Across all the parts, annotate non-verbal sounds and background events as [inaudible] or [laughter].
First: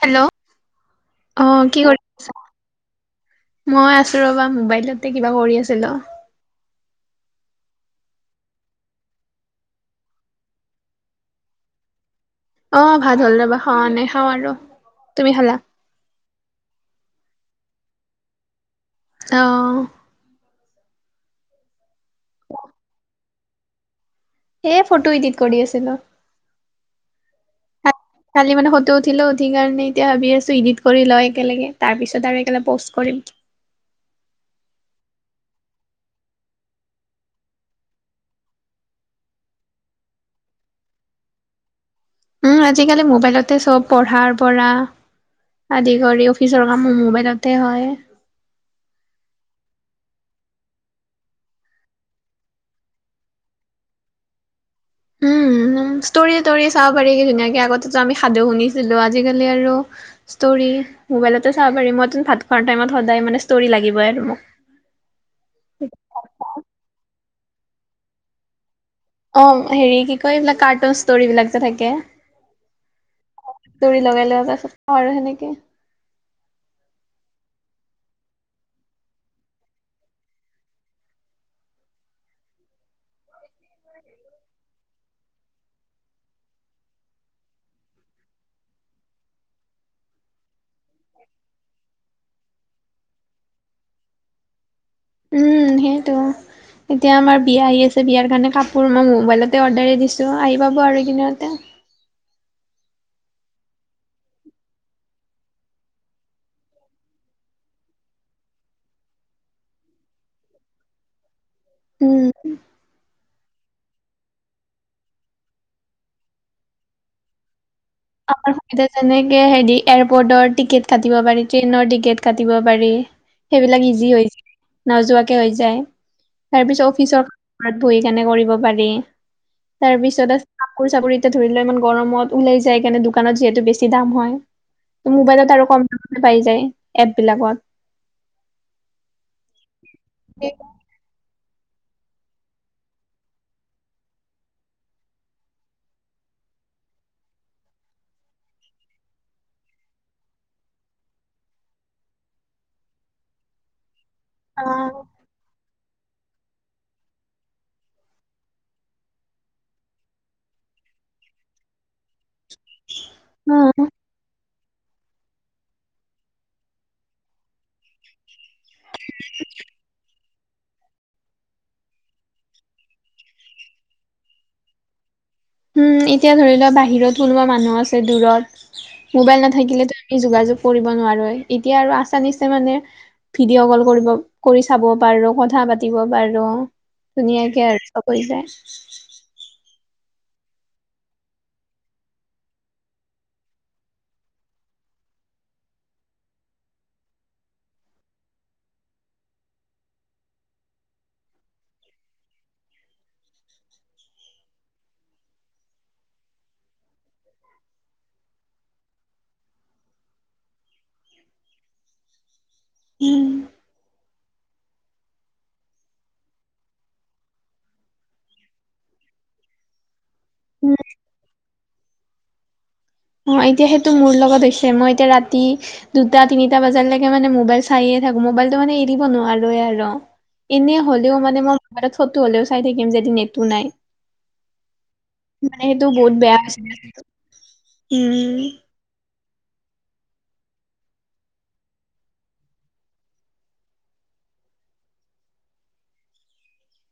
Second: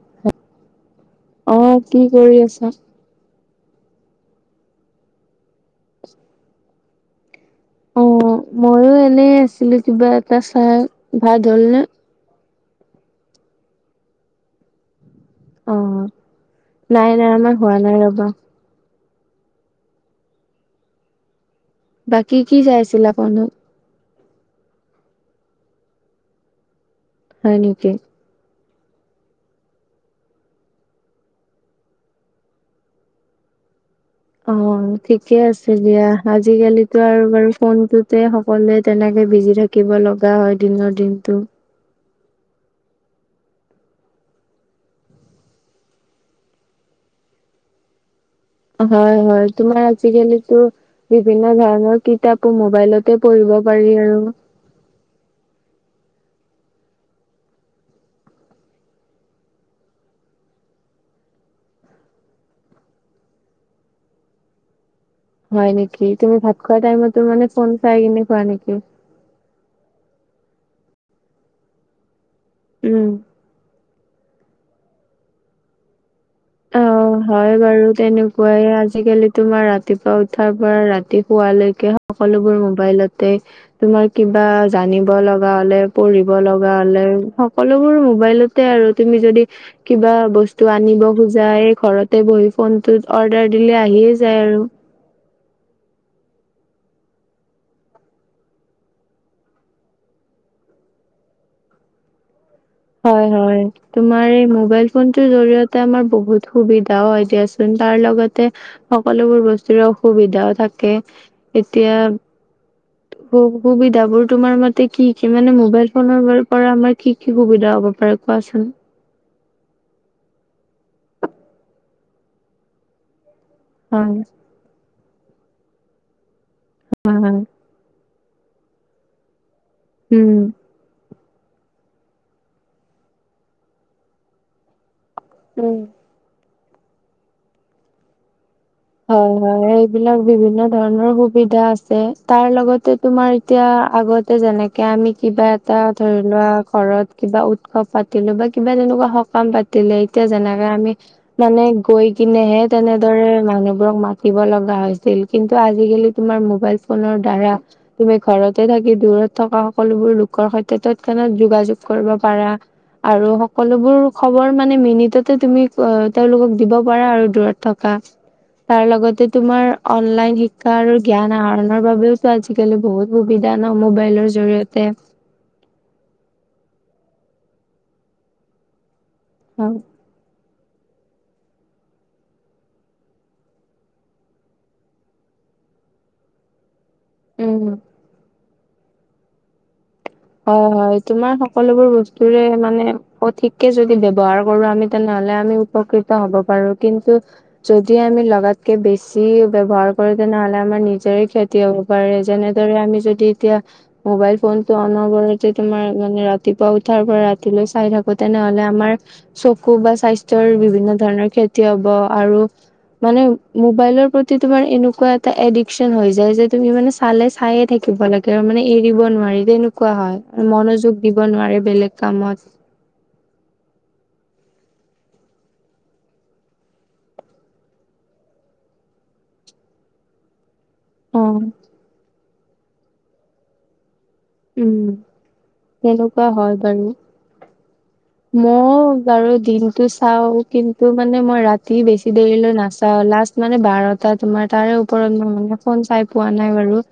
Hello, অঁ কি কৰি আছা? মই আছো ৰবা মোবাইলতে কিবা কৰি আছিলো। অ, মইও এনে আছিলো কিবা এটা চাই। ভাত হ'ল নে? অ ভাত হ'ল ৰবা খাৱানে খাওঁ আৰু। তুমি খালা? অ নাই নাই আমাৰ হোৱা নাই ৰবা। অ। বাকি কি চাই আছিলা ফোনত? এ ফটো এডিট কৰি আছিলো। হয় নেকি? কালি মানে ফটো উঠিলো উঠি কাৰণে এতিয়া ভাবি আছো এডিট কৰি লও একেলগে তাৰপিছত আৰু একেলগে প'ষ্ট কৰিম। অ ঠিকে আছে দিয়া আজিকালিতো আৰু বাৰু ফোনটোতে সকলোৱে তেনেকে বিজি থাক থাকিব লগা হয় দিনৰ দিনটো। উম আজিকালি মোবাইলতে চব পঢ়াৰ পৰা আদি কৰি অফিচৰ কামো মোবাইলতে হয়। হয় হয় তোমাৰ আজি কালিতো বিভিন্ন ধৰণৰ কিতাপো মবাইলতে পঢ়িব পাৰি আৰু। উম ষ্টৰি তৰি চাব পাৰি ধুনীয়াকে আগতেতো আমি সাধু শুনিছিলো আজিকালি আৰু ষ্টৰি মোবাইলতে চাব পাৰি মইতোন ভাত খোৱাৰ টাইমত সদায় মানে ষ্টৰি লাগিবই আৰু মোক। হয় নেকি তুমি ভাত খোৱা টাইমতো মানে ফোন চাই কিনে খোৱা নেকি? অ হেৰি কি কয় এইবিলাক কাৰ্টুন ষ্টৰিবিলাক যে থাকে। উম। ষ্টৰি লগাই লও তাৰপিচত খাও আৰু সেনেকে। অ', [inaudible] হয় বাৰু তেনেকুৱাই আজিকালি তোমাৰ ৰাতিপুৱা উঠাৰ পৰা ৰাতি শুৱালৈকে সকলোবোৰ মোবাইলতে তোমাৰ কিবা জানিব লগা হলে পঢ়িব লগা হলে সকলোবোৰ মোবাইলত তে আৰু তুমি যদি কিবা বস্তু আনিব খুজ জা ঘৰতে বহি ফোনটোত অৰ্ডাৰ দিলে আহিয়ে যায় আৰু। উম সেইটো। এতিয়া আমাৰ বিয়া আহি আছে বিয়াৰ কাৰণে কাপোৰ মই মোবাইলতে অৰ্ডাৰে দিছো আহি পাব আৰু এইকেইদিনতে। হয় হয়। তোমাৰ এই মোবাইল ফোনটোৰ জৰিয়তে আমাৰ বহুত সুবিধাও হয় দিয়াচোন তাৰ লগতে। সকলোবোৰ বস্তুৰে অসুবিধাও থাকে, এতিয়া উ। সু সুবিধাবোৰ তোমাৰ মতে কি কি মানে মোবাইল ফোনৰ পৰা আমাৰ কি কি সুবিধা হ'ব পাৰে আমাৰ কোৱাচোন? সুবিধা যেনেকে হেৰি এয়াৰপৰ্টৰ টিকেট কাটিব পাৰি, ট্ৰেইনৰ টিকেট কাটিব পাৰি। সেইবিলাক ইজি হয় হৈ নোযোৱাকে হৈ যায় তাৰ পিছত হয় অফিচৰ হয় ঘৰত বহি কেনে কৰিব পাৰি তাৰ পিছত উম আছ কাপোৰ চাপোৰ এতিয়া ধৰি ল ইমান গৰমত ওলাই যায় কাৰণে দোকানত যিহেতু বেছি দাম হয়। মোবাইলত আৰু উম কম দামতে পাই যায় এপবিলাকত হয় হয় এইবিলাক বিভিন্ন ধৰণৰ সুবিধা আছে তাৰ লগতে তোমাৰ এতিয়া আগতে যেনেকে আমি কিবা টা ধৰি লোৱা ঘৰত কিবা উৎসৱ পাতিলো বা কিবা তেনেকুৱা সকাম পাত তিলে এতিয়া যেনেকে আমি মানে গৈ কিনেহে তেনেদৰে মানুহ বোৰক মাতিব অ লগা হৈছিল কিন্তু আজিকালি তোমাৰ মোবাইল ফোনৰ দ্বাৰা তুমি ঘৰতে থাকি দূৰত থকা সকলোবোৰ লোকৰ সৈতে তৎক্ষণাত যোগাযোগ কৰিব পাৰা। আৰু উম সকলোবোৰ খবৰ মানে মিনিটতে তুমি অ তেওঁলোকক দিব পাৰা আৰু দূৰত থকা তাৰ লগতে তোমাৰ অনলাইন শিক্ষ ক্ষা আৰু জ্ঞান আহৰণৰ বাবেওতো আজিকালি বহুত সুবিধা ন মোবাইলৰ জৰিয়তে। উম এতিয়া ধৰি লোৱা বাহিৰত কোনোবা মানুহ আছে দূৰত মোবাইল নাথাকিলেতো ই যোগাযোগ কৰিব নোৱাৰোৱে এতিয়া আৰু আছানিছে মানে ভিডিঅ' কল কৰিব কৰি চাব পাৰো কথা পাতিব পাৰো। ধুনীয়াকে উম আৰ অকই কৰি যায়। হয় হয় তোমাৰ সকলোবোৰ বস্তুৰে মানে সঠিককে যদি ব্ৱহাৰ কৰো আমি তেনেহলে আমি উপকৃত হ'ব পাৰো কিন্তু যদি আমি লগাতকে বেছি ব্যৱহাৰ কৰো তেনেহ'লে আমাৰ নিজৰে ক্ষেত তিয় হ'ব পাৰে যেনেদৰে আমি যদি এতিয়া মোবাইল ফোনটো অ নবৰতে তোমাৰ মানে ৰাতিপুৱা উঠাৰ পৰা ৰাতিলৈ চাই থাকো তেনেহ'লে আমাৰ চকু বা স্বাস্থ্যৰ বিভিন্ন ধৰণৰ ক্ষতি হ'ব আৰু মানে মোবাইলৰ প্ৰতি তোমাৰ এনেকোৱা এটা এডিশ্চন হৈ যায় যে তুমি মানে চালে চাই থাক কিবা লাগে মানে এৰিব নোৱাৰি তেনেকুৱা হয় উম, মনোযোগ দিব নোৱাৰে বেলেগ কামত অ এতিয়া সেইটো মোৰ লগত হৈছে মই এতিয়া ৰাতি দুটা তিনিটা বজালৈকে মানে মোবাইল চায়েই থাকো মোবাইলটো মানে এৰিব নোৱাৰোৱে আৰু। এনেই হ'লেও উম মানে মই মোবাইলত ফটো হ'লেও চাই থাকিম যেদি নেতটো নাই। মানে সেইটো বহুত তেনেকুৱা বেয়া হৈছে, উম। মই বাৰু দিনতো চাওঁ কিন্তু মানে মই ৰাতি বেছি দেৰিলৈ নাচাওঁ লাষ্ট মানে বাৰটা তোমাৰ তাৰে ওপৰত মই মানে ফোন চাই পোৱা নাই বাৰু।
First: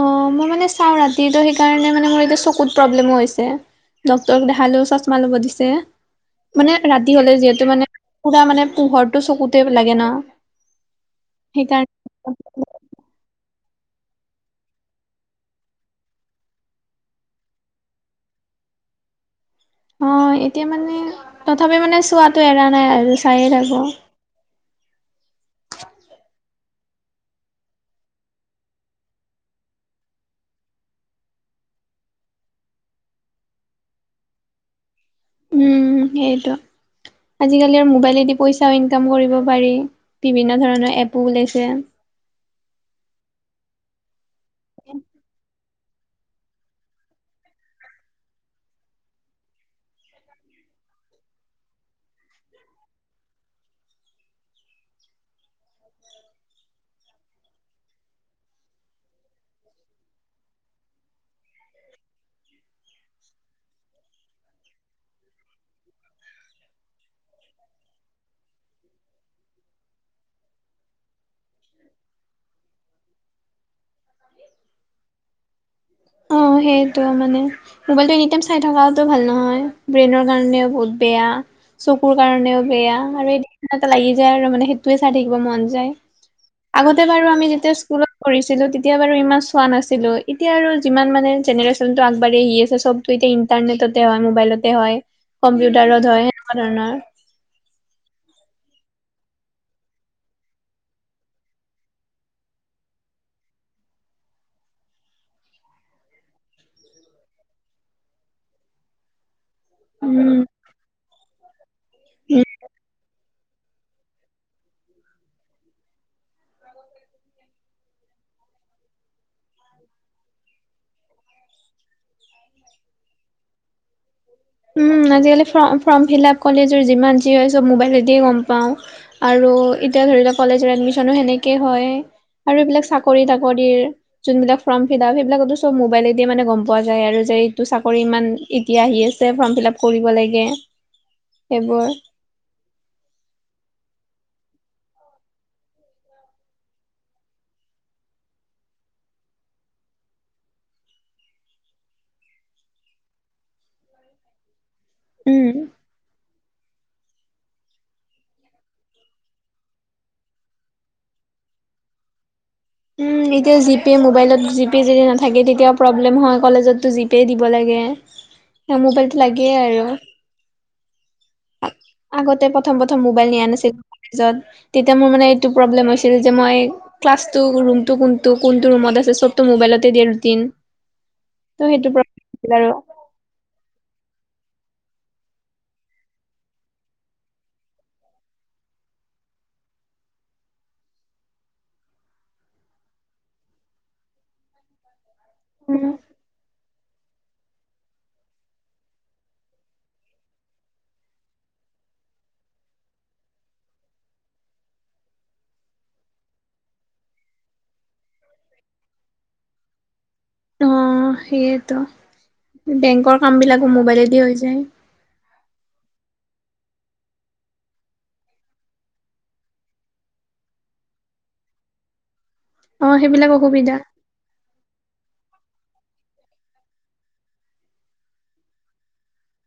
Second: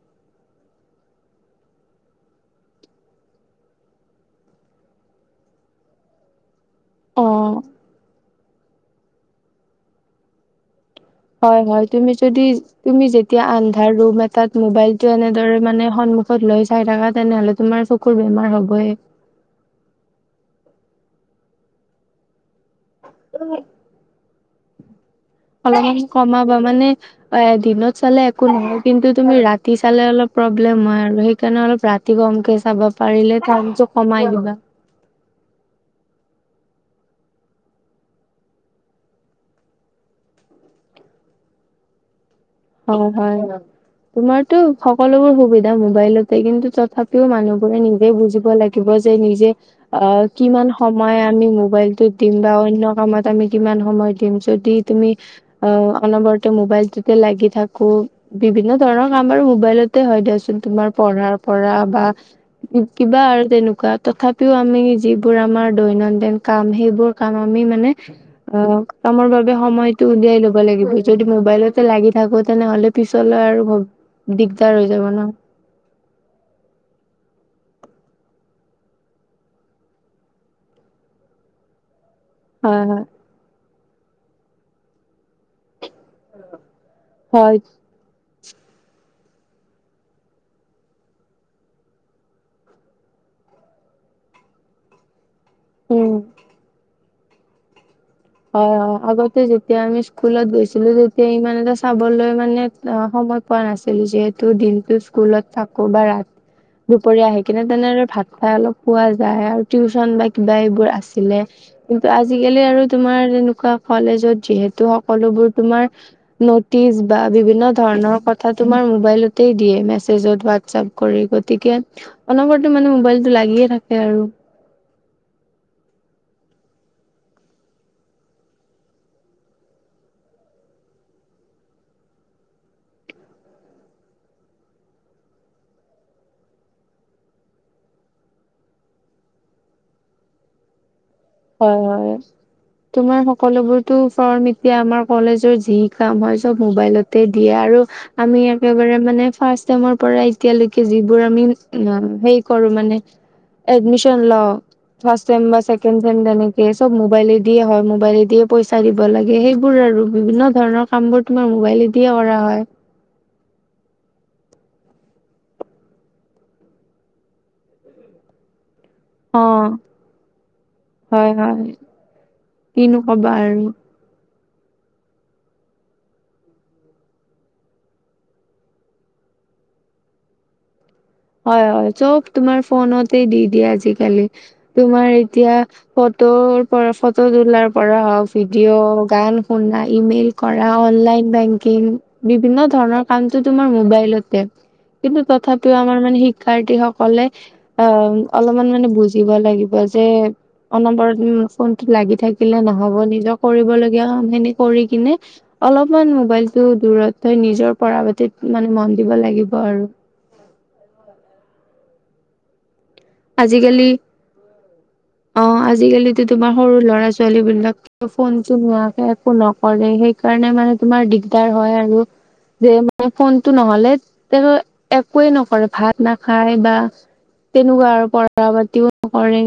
অ মই মানে চাওঁ ৰাতিতো সেইকাৰণে মানে মোৰ এতিয়া চকুত প্ৰব্লেমো হৈছে। ডাক্তৰক দেখালেও চছমা ল'ব দিছে, মানে ৰাতি হ'লে অ'। যিহেতু মানে পুৰা মানে পোহৰটো চকুতে লাগে না। হয় হয় তুমি যদি তুমি যেতিয়া আন্ধাৰ ৰুম এটাত মোবাইলটো এনেদৰে মানে সন্মুখত লৈ চাই থাকা তেনেহলে তোমাৰ চকুৰ বেমাৰ হ'বই। অ, এতিয়া মানে তথাপিও মানে চোৱাটো এৰা নাই আৰু চায়ে থাকো। অলপ কমাবা মানে অ দিনত চালে একো নহয় কিন্তু তুমি ৰাতি চালে অলপ প্ৰব্লেম হয় আৰু সেইকাৰণে অলপ ৰাতি তি কমকে চাবা পাৰিলে কামটো কমাই দিবা। উম, সেইটো আজিকালি আৰু মোবাইলেদি পইচাও ইনকাম কৰিব পাৰি বিভিন্ন ধৰণৰ এপো ওলাইছে। হয় হয় হয়। তোমাৰটো সকলোবোৰ সুবি ধা মোবাইলতে কিন্তু তথাপিও মানুহবোৰে নিজে বুজিব লাগিব যে নিজে আ কিমান সময় আমি মোবাইলটোত দিম বা অন্য কামত আমি কিমান সময় দিম যদি তুমি আ অনবৰতে মোবাইলটোকে লাগি থাকো বিভিন্ন ধৰণৰ কাম বাৰু মোবাইলতে হয় দিয়াচোন তোমাৰ পঢ়াৰ পৰা বা কিবা আৰু তেনেকুৱা তথাপিও আমি যিবোৰ আমাৰ দৈনন্দিন কাম সেইবোৰ কাৰণ আমি মানে আ কামৰ বাবে সময়টো উলিয়াই ল'ব লাগিব যদি মোবাইলতে লাগি থাকো তেনেহ'লে পিছলৈ আৰু মোৰ দিগদাৰ হৈ যাব ন। অ সেইটোৱে মানে। মোবাইলটো এনি টাইম চাই থকাটো ভাল নহয় ব্ৰেইনৰ কাৰণেও বহুত বেয়া, চকুৰ কাৰণেও হয় বেয়া হয় আৰু এই এটা লাগি যায় আৰু মানে সেইটোৱে চাই থাকিব মন যায়। আগতে বাৰু আমি হয় যেতিয়া স্কুলত পঢ়িছিলো তে তেতিয়া বাৰু ইমান চোৱা নাছিলোবএতিয়া আৰু যিমান মানে জেনেৰেশ্যনটো আগবাঢ়ি আহি আছে চব চব এতিয়া ইন্টাৰনেটতে হয় মোবাইলতে হয় কম্পিউটাৰত উম হয় সেনেকুৱা ধৰণৰ। হয় হয় আগতে যেতিয়া আমি স্কুলত গৈছিলো তেতিয়া ইমান এটা চাবলৈ মানে আ সময় পোৱা নাছিলো যিহেতু দিনটো স্কুলত থাকো বা ৰাতি দুপৰীয়া আহি কিনে তেনে আৰু ভাত খাই অলপ সুৱা যায় আৰু। টিউচন উম বা কিবা এইবোৰ আছিলে কিন্তু উম আজিকালি আৰু তোমাৰ যেনেকুৱা কলেজত যিহেতু সকলোবোৰ তোমাৰ নটিচ বা বিভিন্ন ধৰণৰ কথা তোমাৰ মোবাইলত তেই দিয়ে মেছেজত ওৱাডচআপ কৰি গতিকে অনবৰতে মানে মোবাইলটো লাগিয়ে থাকে আৰু। উম আজিকালি ফৰ্ম ফৰ্ম ফিলআপ কলেজৰ যিমান যি হয় চব মোবাইলতেই গম পাওঁ। আৰু এতিয়া ধৰি লোৱা কলেজৰ এডমিশনো সেনেকেই হয়। আৰু এইবিলাক চাকৰি-তাকৰিৰ। যোনবিলাক ফৰ্ম ফিলআপ সেইবিলাকটো চব মোবাইলে দি মানে গম পোৱা যায় আৰু যে এইটো চাকৰি ইমান এতিয়া আহি আছে ছে ফৰ্ম ফিলআপ কৰিব লাগে। হয় সেইবোৰ হয়। তোমাৰ সকলোবোৰটো ফৰ্ম এতিয়া আমাৰ কলেজৰ যি কাম হয় চব মোবাইলতেই দিয়ে আৰু আমি একেবাৰে মানে ফাৰ্ষ্ট চেমৰ পৰা এতিয়ালৈকে যিবোৰ আমি হেৰি কৰো মানে এডমিশন লও ফাৰ্ষ্ট চেম উম বা চেকেণ্ড কেণ্ড তেনেকে চব মোবাইলে দিয়ে হয় মোবাইলে দিয়ে পইচা দিব লাগে সেইবোৰ আৰু বিভিন্ন ধৰণৰ কামবোৰ তোমাৰ মোবাইলে দিয়ে কৰা হয়। উম এতিয়া জিপে মোবাইলত জিপে যদি নাথাকে তেতিয়াও প্ৰব্লেম হয় কলেজতটো জিপে দিব লাগে। তা মোবাইলটো অ লাগেই আৰু। হয় হয় আগতে প্ৰথম কিনো প্ৰথম কবা মোবাইল নিয়া আৰু নাছি লো কলেজত তেতিয়া মোৰ মানে এইটো প্ৰব্লেম হৈছিল যে মই ক্লাছ টো ৰুমটো কোনটো কোনটো ৰুমত আছে চবতো মোবাইলতে দিয়ে ৰুতিন হয় হয় চব তোমাৰ ফোনতেই দি দিয়ে আজিকালি তোমাৰ এতিয়া ফটোৰ পৰা ফটো তোলাৰ পৰা হওক ভিডিঅ' গান শুনা ইমেইল কৰা অনলাইন বেংকিং বিভিন্ন ধৰণৰ কামটো তোমাৰ মোবাইলতে কিন্তু তথাপিও উম, আমাৰ মানে শিক্ষাৰ্থীসকলে অহ অলপমান মানে বুজিব লাগিব যে অনবৰত ফোনটো লাগি থাকিলে নহ'ব নিজৰ কৰিবলগীয়া কামখিনি কৰি কিনে অলপমান মোবাইলটো দূৰত থৈ নিজৰ পঢ়া পতিত মানে মন দিব লাগিব আৰু অহ সেইটো বেংকৰ কামবিলাকো মোবাইলেদি হৈ যায় অহ আজিকালিতো তোমাৰ সৰু ল'ৰা ছোৱালী বিলাক ফোনটো নোহোৱাকে একো নকৰে সেইকাৰণে মানে তোমাৰ দিগদাৰ হয় আৰু যে অ, মানে সেইবিলাক ফোনটো অসুবিধা। নহলে তেওঁ একোৱেই নকৰে ভাত নাখায় বা তেনেকুৱা আৰু পঢ়া পাতিও নকৰে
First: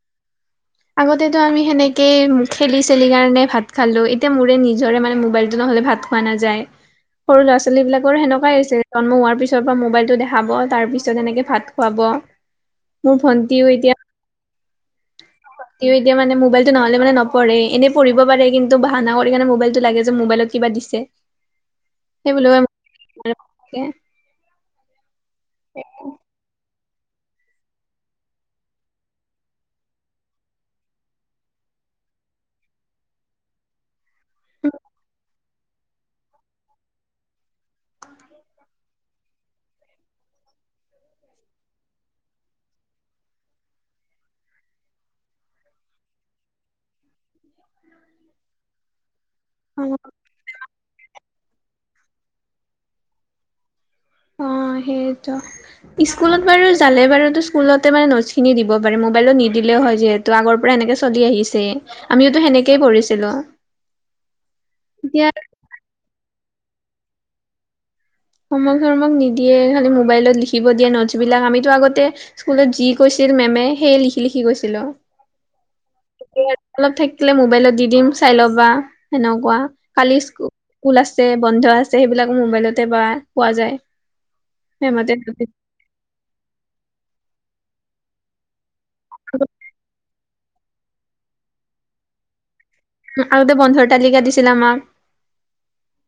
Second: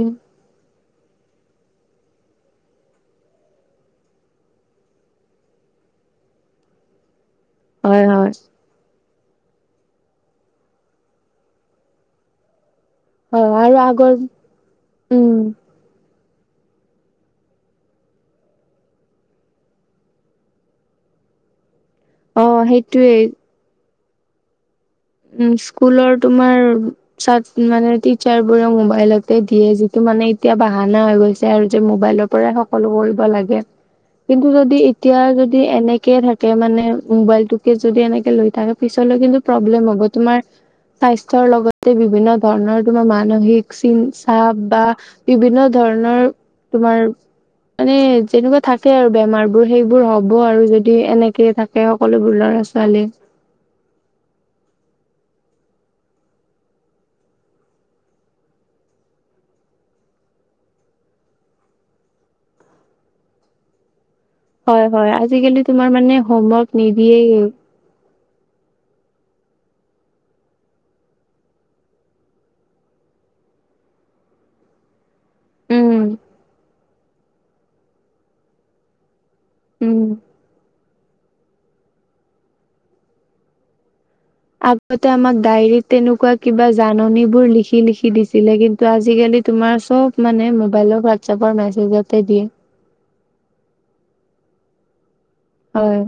আগতেটো আমি সেনেকে খেলি চেলি কাৰণে ভাত খালো এতিয়া মোৰে নিজৰে মানে মোবাইলটো নহ'লে ভাত খোৱা নাযায় সৰু ল'ৰা ছোৱালী হয় বিলাকৰ হয়। সেনেকুৱাই হৈছে জন্ম হোৱাৰ পিছৰ পা মোবাইলটো দেখাব তাৰ পিছত এনেকে ভাত খুৱাব মোৰ হয় ভন্টিও আৰু আগৰ উম ইয়ো এতিয়া মানে মোবাইলটো নহলে মানে নপঢ়েই এনে পাঢ়িব পাৰে কিন্তু বাহানা কৰি কেনে মোবাইলটো লাগে যে মোবাইলত কিবা দিছে অ সেইবুলি সেইটোৱেই কৈ উম স্কুলৰ তোমাৰ চাত মানে টিচাৰ বোৰেও মোবাইলতে দিয়ে যিটো মানে এতিয়া বাহানা হৈ গৈছে আৰু যে মোবাইলত পৰা সকলো কৰিব লাগে [inaudible] কিন্তু যদি এতিয়া যদি এনেকে থাকে মানে মোবাইলটোকে যদি এনেকে লৈ থাকে পিছত পিছলৈ কিন্তু প্ৰব্লেম হব তোমাৰ স্বাস্থ্যৰ লগতে বিভিন্ন ধৰণৰ তোমাৰ মানসিক চিন চাপ বাহ বিভিন্ন ধৰণৰ তোমাৰ মানে যেনেকুৱা থাকে আৰু বেমাৰ ত অ সেইবোৰ হ'ব আৰু যদি এনেকে থাকে সকলোবোৰ ল'ৰা ছোৱালী অহ সেয়েটো স্কুলত বাৰু যালে বাৰুতো স্কুলতে মানে নোটছখিনি দিব পাৰে মোবাইলত নিদিলেও হয় যিহেত ত আগৰ পৰা এনেকে চলি আহিছে। আমিওতো সেনেকে পঢ়িছিলো। হয় হয়। এতিয়া আজিকালি তোমাৰ মানে হোমৱৰ্ক নিদিয়েও হমৱৰ্ক চমৱৰ্ক নিদিয়ে খালি মোবাইলত লিখিব দিয়ে নোটছ বিলাক আমিতো আগতে স্কুলত যি কৈছিল মেমে সেইয়ে লিখি লিখি গৈছিলো। উম এতিয়া অলপ থাকিলে মোবাইলত দি দিম চাই ল'বা। সেনেকুৱা উম কালি স্কুল আছে বন্ধ আছে সেইবিলাক মোবাইলতে পাই পোৱা যায়। আগতে মেমহতে আমাক ডায়েৰীত তেনেকুৱা কিবা জাননী বোৰ লিখি লিখি দিছিলে কিন্ ত আজিকালি তোমাৰ চব মানে মোবাইলত হোৱাটছএপৰ মেছেজতে দিয়ে। আগতে বন্ধৰ তালিকা দিছিলে আমাক হয়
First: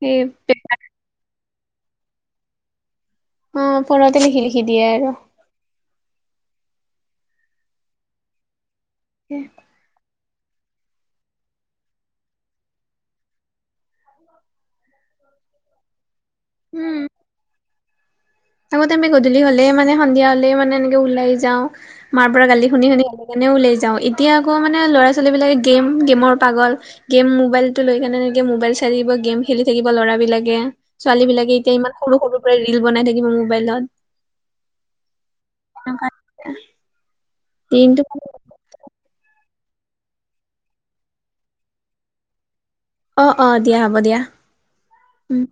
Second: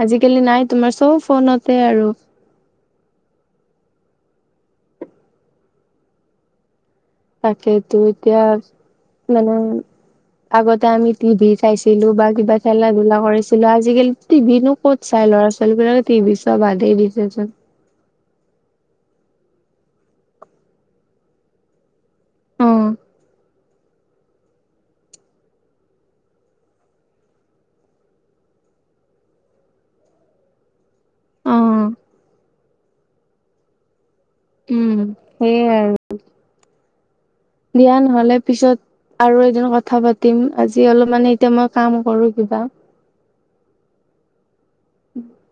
সেই আজিকালি নাই তোমাৰ চব ফোনতে আৰু অ ফ'নতে লিখি লিখি দিয়ে আৰু তাকেইতো এতিয়া মানে আগতে আমি টিভি চাইছিলো বা কিবা খেলা ধুলা কৰিছিলো আজিকালি টিভি নো ক'ত চাই ল'ৰা ছোৱালীবিলাকে টিভি চোৱা বাদেই উম দিছেচোন। আগতে আমি গধূলি হলেই মানে সন্ধিয়া হলেই মানে এনেকে ওলাই যাওঁ। মাৰ পৰা গালি শুনি শুনি গালে কাৰণেও ওলায় যাওঁ এতিয়া আকৌ মানে ল'ৰা ছোৱালীবিলাকে গেম গেমৰ পাগল। গেম মোবাইল টো লৈ কেনে এনেকে মোবাইল চাই থাকিব গেম খেলি থাকিব ল'ৰাবিলাকে। ছোৱালী বিলাকে এতিয়া উম ইমান সৰু সৰু পৰা ৰিল বনাই থাকিব মোবাইলত। উম সেইয়াই আৰু। দিয়া দিনটো নহ'লে পিছত আৰু এদিন কথা পাতিম, আজি অলপ মানে এতিয়া মই কাম কৰো কিবা। অ অ দিয়া হ'ব দিয়া উম।